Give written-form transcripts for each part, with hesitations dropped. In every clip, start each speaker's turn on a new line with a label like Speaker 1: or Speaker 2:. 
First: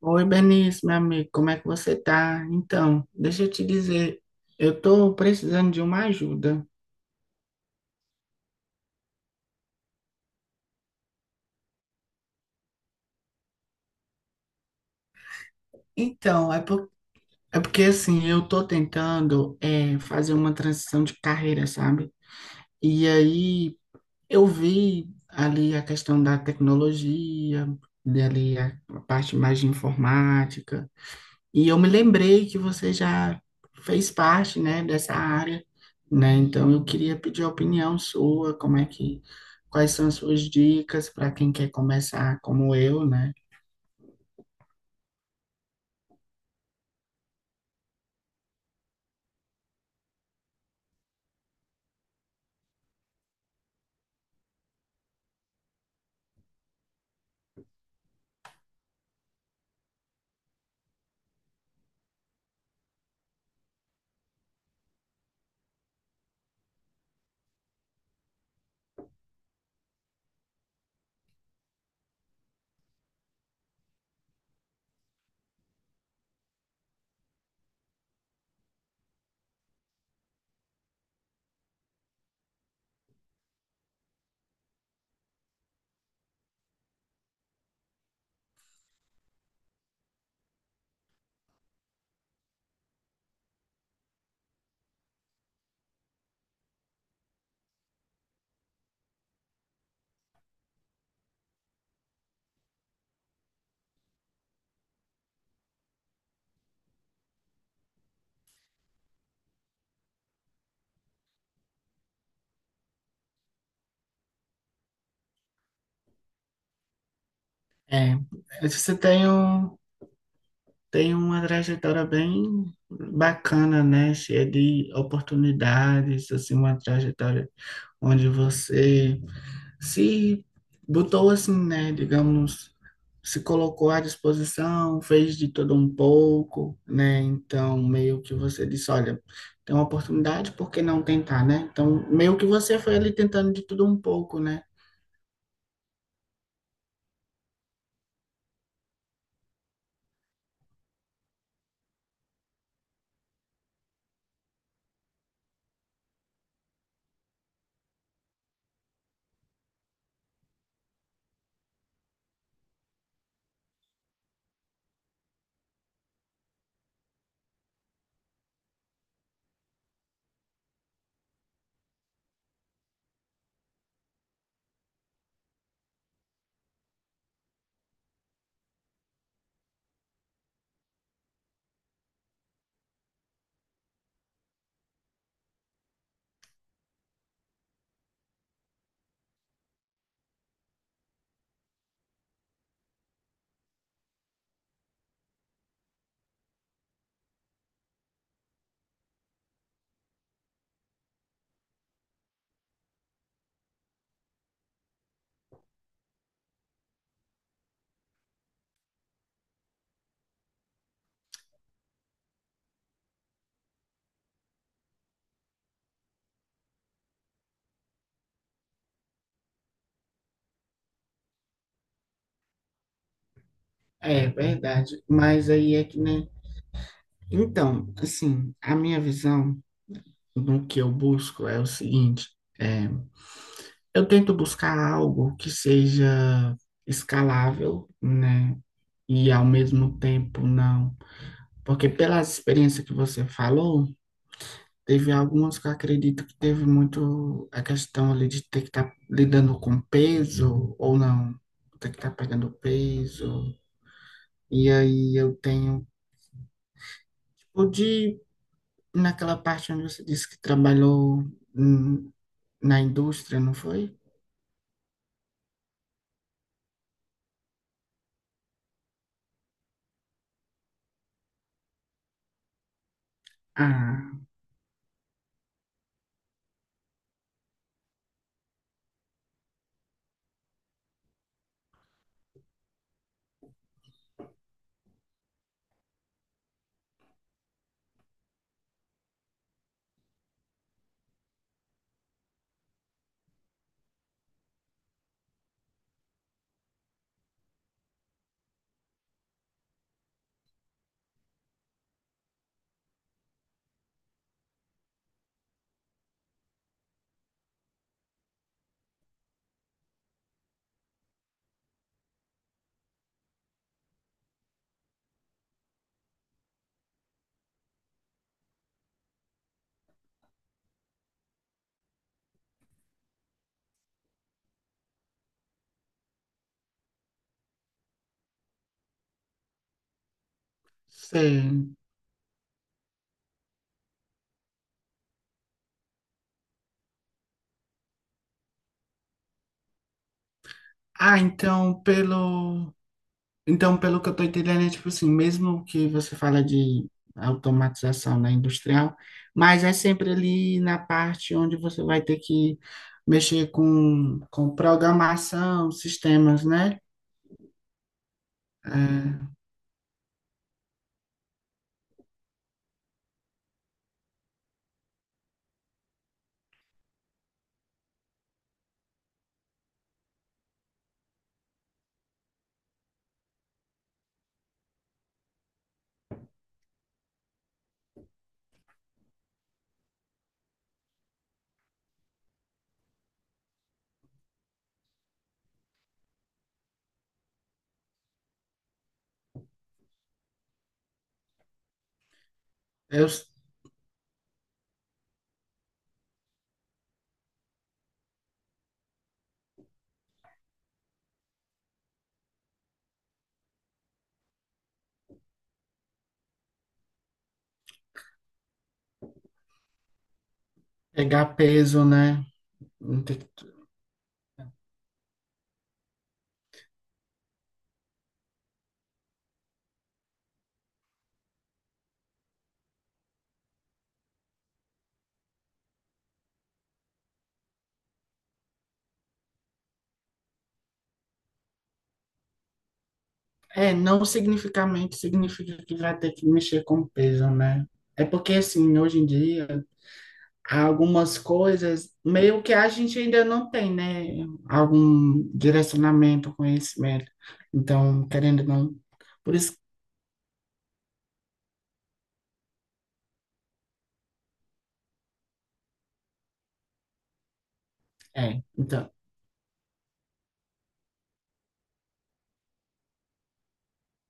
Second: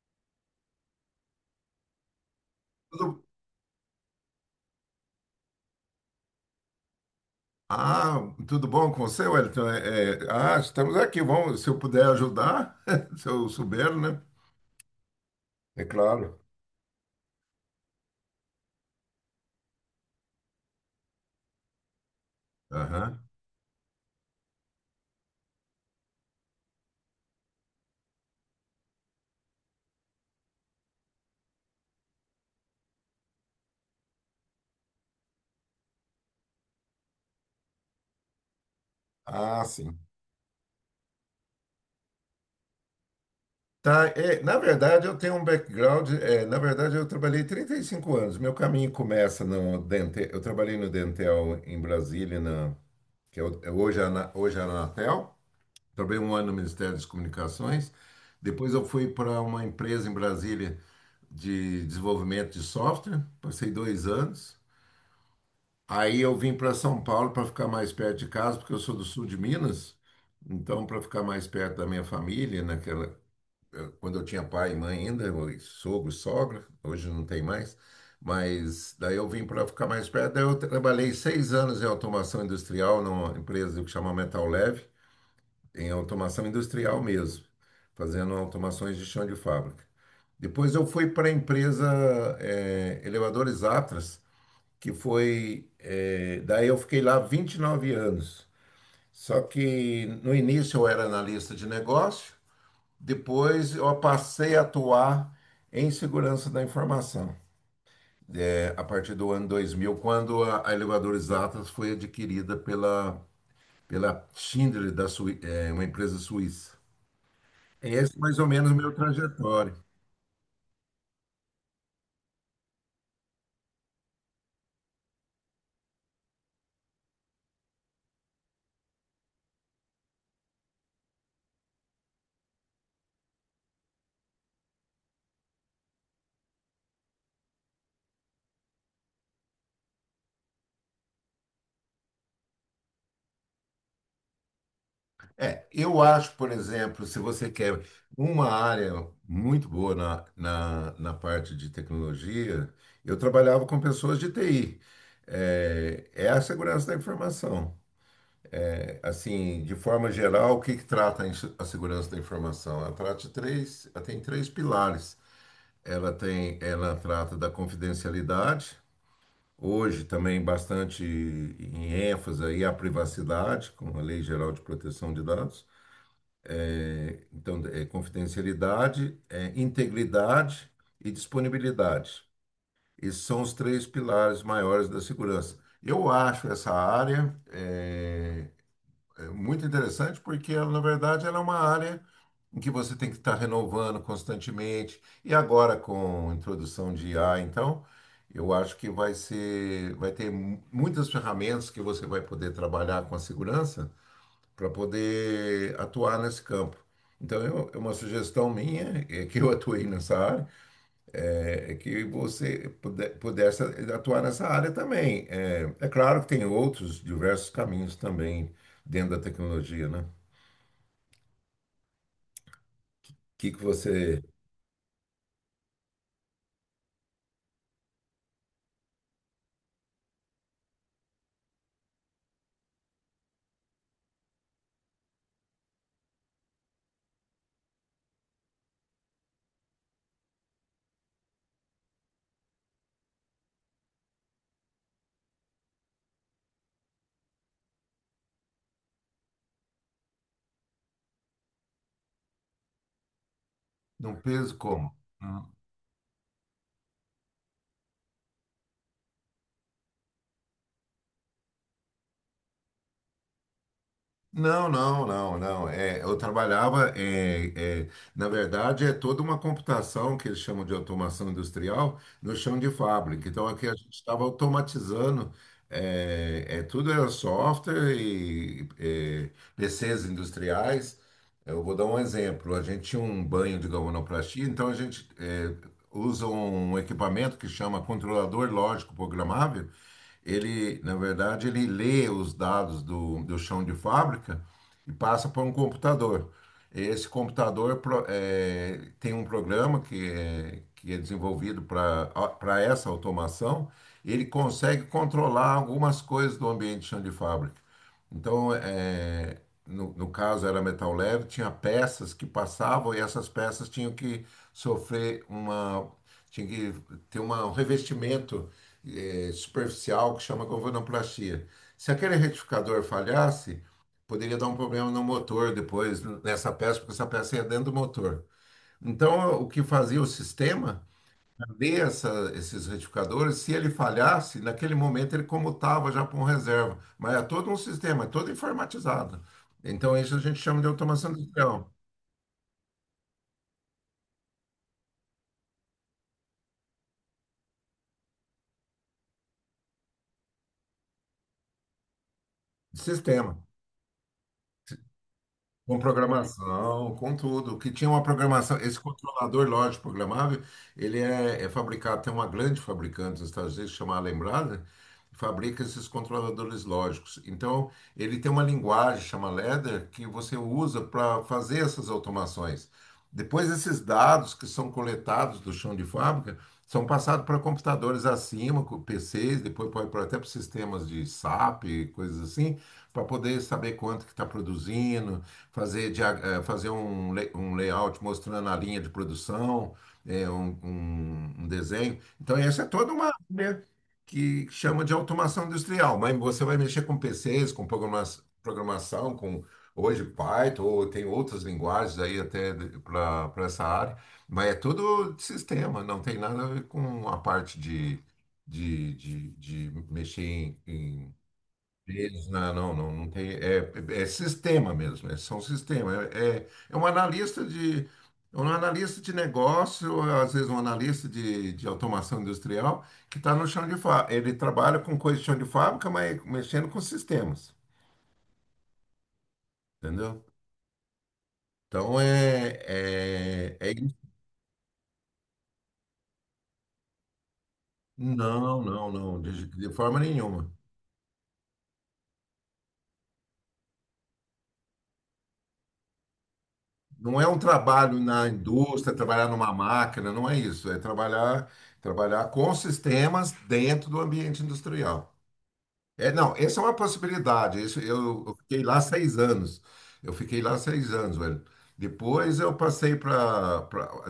Speaker 1: Oi, Benício, meu amigo, como é que você tá? Então,
Speaker 2: Tudo-
Speaker 1: deixa eu te dizer, eu tô precisando de uma ajuda.
Speaker 2: Ah, tudo bom com você, Wellington? Estamos aqui. Vamos, se eu puder ajudar, se eu souber, né? É claro.
Speaker 1: Então, é porque assim, eu tô tentando fazer uma transição de carreira, sabe? E
Speaker 2: Aham.
Speaker 1: aí eu vi ali a questão da tecnologia, dali a parte mais de informática. E eu me lembrei que você já fez parte, né, dessa área, né? Então eu queria pedir a opinião sua, como é que,
Speaker 2: Ah,
Speaker 1: quais
Speaker 2: sim.
Speaker 1: são as suas dicas para quem quer começar como eu, né?
Speaker 2: Tá, na verdade, eu tenho um background. Na verdade, eu trabalhei 35 anos. Meu caminho começa no Dentel. Eu trabalhei no Dentel em Brasília, que é hoje a Anatel. Trabalhei um ano no Ministério das Comunicações. Depois, eu fui para uma empresa em Brasília de desenvolvimento de software. Passei 2 anos. Aí eu vim para São Paulo para ficar mais perto de casa, porque eu sou do sul de Minas. Então, para ficar mais perto da minha família, naquela, quando eu tinha pai e mãe ainda, sogro, sogra, hoje não tem mais. Mas daí eu vim para ficar mais perto. Daí eu trabalhei 6 anos em automação industrial numa empresa que chama Metal Leve, em automação industrial mesmo, fazendo automações de chão de fábrica. Depois eu fui para a empresa Elevadores Atlas daí eu fiquei lá 29 anos. Só que no início eu era analista de negócio, depois eu passei a atuar em segurança da informação. A partir do ano 2000, quando a Elevadores Atlas foi adquirida pela Schindler, uma empresa suíça. Esse
Speaker 1: É,
Speaker 2: é mais ou menos o meu
Speaker 1: você tem
Speaker 2: trajetório.
Speaker 1: um, tem uma trajetória bem bacana, né? Cheia de oportunidades, assim, uma trajetória onde você se botou assim, né, digamos, se colocou à disposição, fez de todo um pouco, né? Então, meio que você disse, olha, tem uma oportunidade, por que não tentar, né? Então, meio que você foi ali tentando de tudo um pouco, né?
Speaker 2: Eu acho, por exemplo, se você quer uma área muito boa na parte de tecnologia, eu trabalhava com pessoas de TI. É a segurança da informação. É, assim, de forma geral, o que que trata a segurança da informação? Ela trata de três. Ela tem três pilares. Ela trata da confidencialidade. Hoje também bastante em ênfase aí a privacidade, com a Lei Geral de Proteção de Dados. Então, é confidencialidade, é integridade e disponibilidade. Esses são os três pilares maiores da segurança. Eu acho essa área é muito interessante porque ela, na verdade, ela é uma área em que você tem que estar renovando constantemente. E agora, com a introdução de IA, então, eu acho que vai ter muitas ferramentas que você vai poder trabalhar com a segurança para poder atuar nesse campo. Então, é uma sugestão minha, é que eu atuei nessa área, é que você pudesse atuar nessa área também. É claro que tem outros diversos caminhos também dentro da tecnologia, né? O que que você?
Speaker 1: É, é verdade. Mas aí é que, né? Então, assim, a minha visão do que eu busco é o seguinte, é, eu tento buscar algo que seja escalável, né? E ao mesmo tempo não. Porque pela experiência que você falou, teve algumas que eu acredito que teve muito a questão ali de ter que estar lidando com peso ou não, ter que estar pegando peso.
Speaker 2: Não, peso
Speaker 1: E
Speaker 2: como?
Speaker 1: aí eu tenho, tipo, de, naquela parte onde você disse que trabalhou hum, na indústria, não foi?
Speaker 2: Não, não, não, não. É, eu trabalhava, na verdade, é toda uma computação que eles chamam de automação industrial no chão de fábrica. Então, aqui a gente
Speaker 1: Ah.
Speaker 2: estava automatizando, tudo era software PCs industriais. Eu vou dar um exemplo. A gente tinha um banho de galvanoplastia, então a gente usa um equipamento que chama controlador lógico programável. Ele, na verdade, ele lê os dados do chão de fábrica e passa para um computador. Esse computador tem um programa que é desenvolvido para essa automação. Ele consegue controlar algumas coisas do ambiente de chão de fábrica. Então, no caso era Metal Leve, tinha peças que passavam e essas peças tinham que sofrer uma, tinha que ter um revestimento superficial que chama galvanoplastia. Se aquele retificador falhasse, poderia dar um problema no motor depois, nessa peça, porque essa peça ia dentro do motor. Então, o que fazia o sistema,
Speaker 1: Sei.
Speaker 2: ver esses retificadores, se ele falhasse, naquele momento ele comutava já para um reserva. Mas é todo um sistema, é todo informatizado. Então, isso a gente chama de automação
Speaker 1: Ah,
Speaker 2: industrial,
Speaker 1: então pelo que eu tô entendendo, é tipo assim, mesmo que você fala de automatização na industrial, mas é sempre ali na parte onde você vai ter que
Speaker 2: de sistema.
Speaker 1: mexer com programação,
Speaker 2: Com
Speaker 1: sistemas, né?
Speaker 2: programação, com tudo. Que tinha uma programação. Esse
Speaker 1: É,
Speaker 2: controlador lógico programável, ele é fabricado. Tem uma grande fabricante dos Estados Unidos chamada Lembrada, fabrica esses controladores lógicos. Então, ele tem uma linguagem chamada Ladder que você usa para fazer essas automações. Depois, esses dados que são coletados do chão de fábrica são passados para computadores acima, com PCs, depois pode para até para sistemas de SAP, coisas assim, para poder saber quanto que está produzindo, fazer, fazer um layout mostrando a linha de produção, um desenho. Então, essa é toda uma
Speaker 1: eu s-
Speaker 2: área que chama de automação industrial, mas você vai mexer com PCs, com programação, com hoje Python, ou tem outras linguagens aí até para essa área, mas é tudo de sistema, não tem nada a ver com a parte de mexer em
Speaker 1: pegar peso, né?
Speaker 2: eles, não, não, não,
Speaker 1: Não
Speaker 2: não
Speaker 1: ter
Speaker 2: tem.
Speaker 1: que-
Speaker 2: É sistema mesmo, é, são sistema. É um analista de é um analista de negócio, às vezes um analista de automação industrial, que está no chão de fábrica. Ele trabalha com coisa de chão de fábrica, mas mexendo com sistemas, entendeu? Então é
Speaker 1: É,
Speaker 2: isso.
Speaker 1: não significamente significa que vai ter que mexer com peso, né? É porque
Speaker 2: Não,
Speaker 1: assim,
Speaker 2: não,
Speaker 1: hoje em
Speaker 2: não,
Speaker 1: dia
Speaker 2: de forma nenhuma.
Speaker 1: algumas coisas, meio que a gente ainda não tem, né? Algum direcionamento, conhecimento.
Speaker 2: Não é um trabalho
Speaker 1: Então,
Speaker 2: na
Speaker 1: querendo ou não,
Speaker 2: indústria, trabalhar
Speaker 1: por
Speaker 2: numa
Speaker 1: isso,
Speaker 2: máquina, não é isso. É trabalhar, com sistemas dentro do ambiente industrial. É, não, essa é uma possibilidade. Isso, eu
Speaker 1: é,
Speaker 2: fiquei lá
Speaker 1: então,
Speaker 2: 6 anos. Eu fiquei lá seis anos, velho. Depois eu passei para.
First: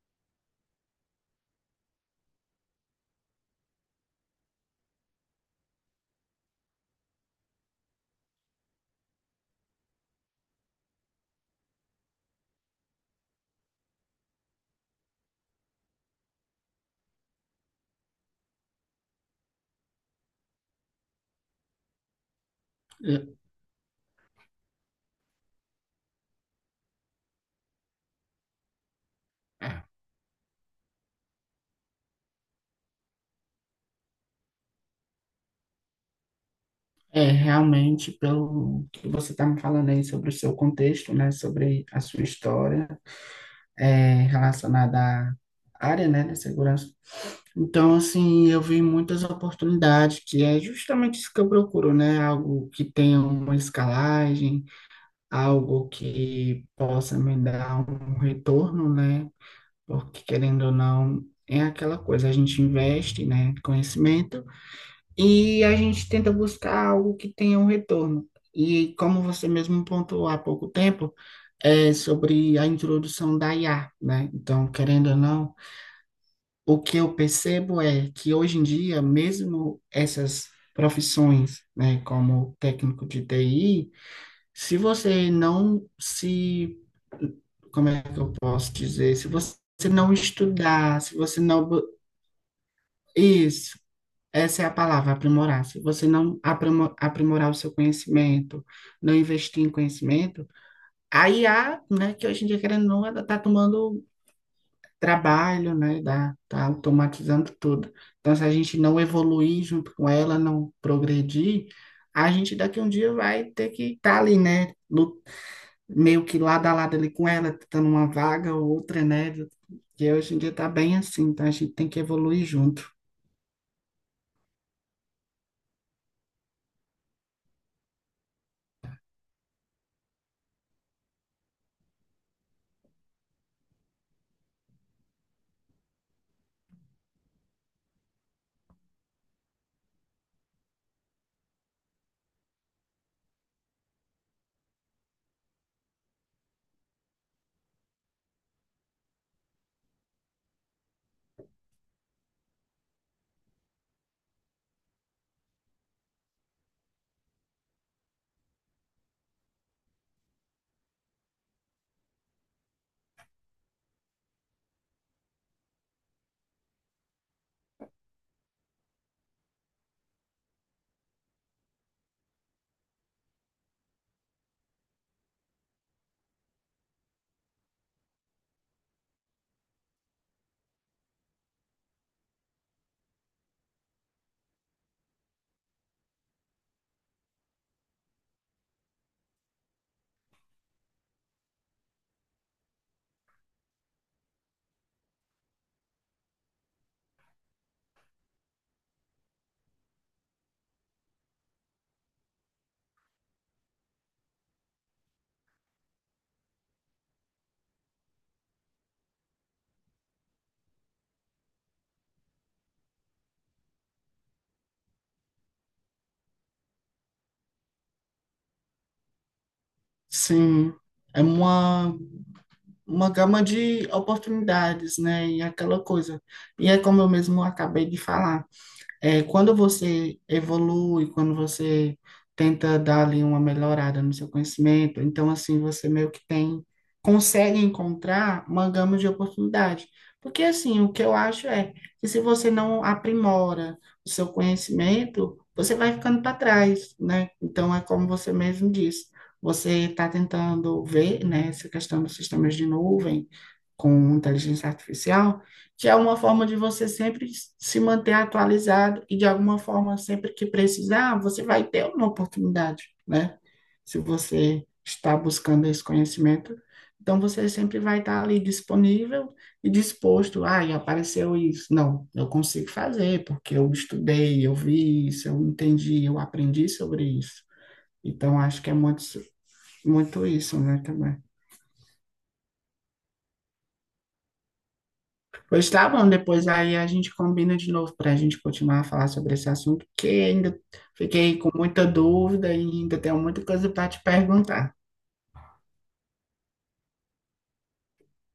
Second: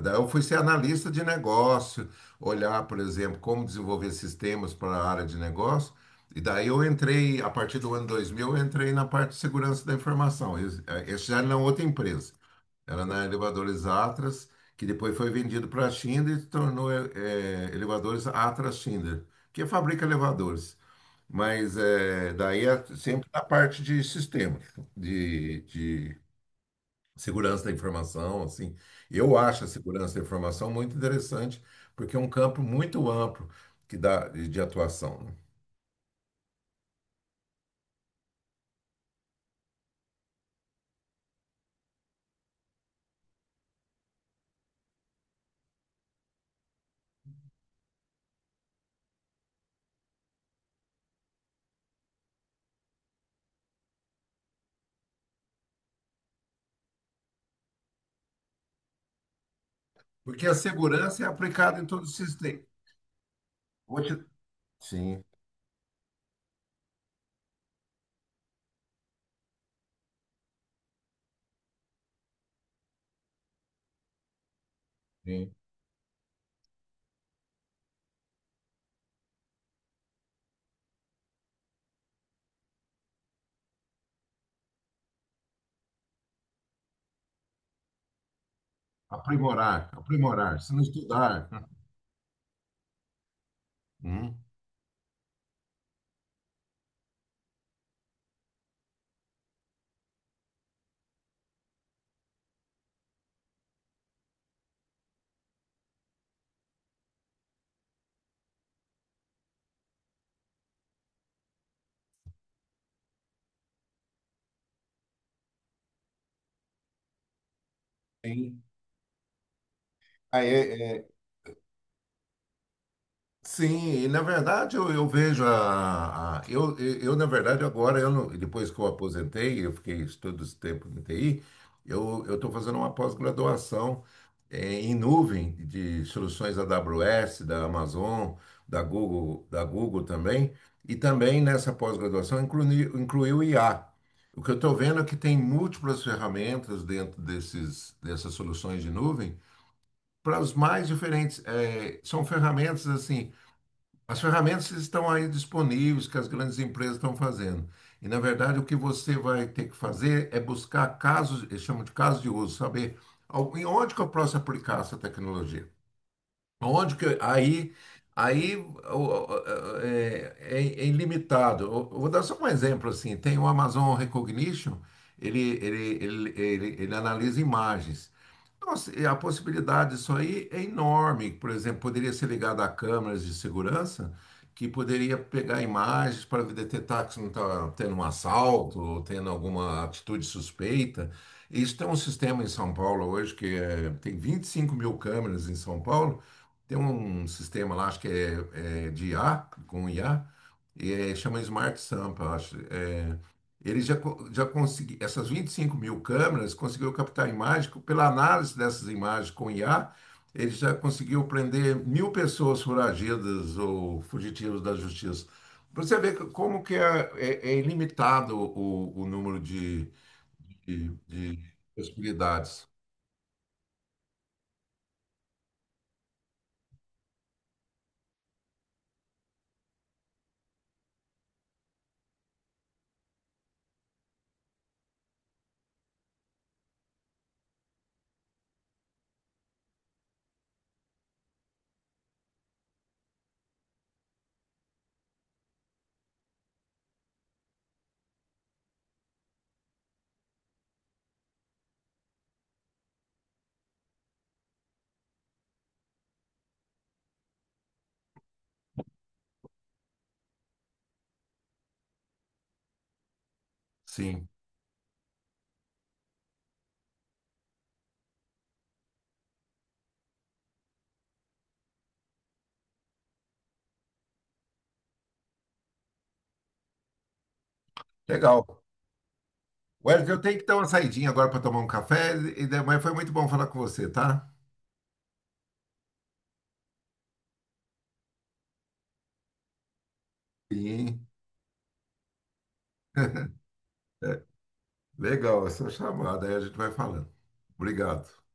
Speaker 2: Daí eu fui ser analista de negócio, olhar, por exemplo, como desenvolver sistemas para a área de negócio. E daí eu entrei, a partir do ano 2000, eu entrei na parte de segurança da informação. Esse já era na outra empresa. Era na Elevadores Atlas, que depois foi vendido para a Schindler e se tornou Elevadores Atlas Schindler, que fabrica elevadores. Mas daí é sempre
Speaker 1: eu-
Speaker 2: na parte de sistema, de segurança da informação, assim. Eu acho a segurança da informação muito interessante, porque é um campo muito amplo que dá de atuação, né?
Speaker 1: é, realmente, pelo que você está me falando aí sobre o seu contexto, né? Sobre a sua história, é, relacionada à área, né, da segurança. Então, assim, eu vi muitas oportunidades, que é justamente isso que eu procuro, né? Algo que tenha uma escalagem, algo que possa me dar um retorno, né? Porque
Speaker 2: Porque a
Speaker 1: querendo ou
Speaker 2: segurança
Speaker 1: não,
Speaker 2: é
Speaker 1: é
Speaker 2: aplicada em
Speaker 1: aquela
Speaker 2: todo o
Speaker 1: coisa, a gente
Speaker 2: sistema.
Speaker 1: investe, né,
Speaker 2: Vou te-
Speaker 1: conhecimento
Speaker 2: Sim,
Speaker 1: e a gente tenta buscar algo que tenha um retorno. E como você mesmo pontuou há pouco tempo, é sobre a introdução da IA, né? Então, querendo ou
Speaker 2: sim.
Speaker 1: não, o que eu percebo é que hoje em dia, mesmo essas profissões, né, como técnico de TI, se você não se, como é que eu posso dizer? Se você
Speaker 2: Aprimorar,
Speaker 1: não
Speaker 2: aprimorar. Se não
Speaker 1: estudar, se você
Speaker 2: estudar.
Speaker 1: não, bu- isso,
Speaker 2: Hum.
Speaker 1: essa é a palavra, aprimorar. Se você não aprimorar o seu conhecimento, não investir em conhecimento, a IA, né, que hoje em dia, querendo ou não, ela está tomando trabalho, né, da, tá automatizando tudo. Então, se a gente não evoluir junto com ela, não progredir, a gente daqui um dia vai ter que estar ali, né, meio que lado a lado ali com ela, tentando uma vaga
Speaker 2: Sim.
Speaker 1: ou outra, né? E hoje em
Speaker 2: Ah,
Speaker 1: dia tá
Speaker 2: é-
Speaker 1: bem
Speaker 2: é,
Speaker 1: assim, tá? A gente tem que evoluir junto.
Speaker 2: Sim, e na verdade eu vejo eu, na verdade, agora, eu não- depois que eu aposentei, eu fiquei todo esse tempo no TI. Eu estou fazendo uma pós-graduação em nuvem de soluções AWS, da Amazon, da Google também, e também nessa pós-graduação inclui o IA. O que eu estou vendo é que tem múltiplas ferramentas dentro dessas soluções de nuvem para os mais diferentes. Eh, são ferramentas assim As ferramentas estão aí disponíveis que as grandes empresas estão fazendo. E, na verdade, o que você vai ter que fazer é buscar casos, eles chamam de casos de uso, saber em onde que eu posso aplicar essa tecnologia. Onde que aí é ilimitado. Eu vou dar só um exemplo assim. Tem o Amazon Recognition, ele analisa imagens. Nossa, e a possibilidade disso aí é enorme. Por exemplo, poderia ser ligado a câmeras de segurança que poderia pegar imagens para detectar que não está tendo um assalto ou tendo alguma atitude suspeita. Isso tem um sistema em São Paulo hoje tem 25 mil câmeras em São Paulo. Tem um sistema lá, acho que é de IA, com IA, chama Smart Sampa, acho. É, ele já conseguiu, essas 25 mil câmeras, conseguiu captar imagem, pela análise dessas imagens com IA, ele já conseguiu prender mil pessoas foragidas ou fugitivos da justiça. Pra você ver como que é ilimitado o número
Speaker 1: Sim, é
Speaker 2: de possibilidades.
Speaker 1: uma gama de oportunidades, né? E aquela coisa. E é como eu mesmo acabei de falar. É, quando você evolui, quando você tenta dar ali uma melhorada no seu conhecimento, então assim você meio que tem, consegue encontrar uma gama de oportunidade. Porque assim, o que eu acho é que se você não aprimora o seu conhecimento, você vai ficando para trás, né? Então é como você mesmo disse, você está tentando ver, né, essa questão dos sistemas de nuvem com inteligência artificial que é uma forma de você sempre se manter atualizado e de alguma forma, sempre que precisar, você vai ter uma oportunidade, né? Se
Speaker 2: Sim,
Speaker 1: você está buscando esse conhecimento, então você sempre vai estar ali disponível e disposto. Ah, e apareceu isso. Não, eu consigo fazer, porque eu estudei, eu vi isso, eu entendi, eu aprendi sobre isso. Então, acho
Speaker 2: legal.
Speaker 1: que é muito,
Speaker 2: Wesley, eu
Speaker 1: muito
Speaker 2: tenho que dar
Speaker 1: isso,
Speaker 2: uma
Speaker 1: né,
Speaker 2: saidinha
Speaker 1: também.
Speaker 2: agora para tomar um café, mas foi muito bom falar com você, tá?
Speaker 1: Pois tá bom, depois aí a gente combina de novo para a gente continuar a falar sobre esse assunto, que ainda
Speaker 2: Sim.
Speaker 1: fiquei com muita dúvida e ainda tenho muita coisa para te perguntar.
Speaker 2: Legal essa chamada, aí a gente vai falando. Obrigado.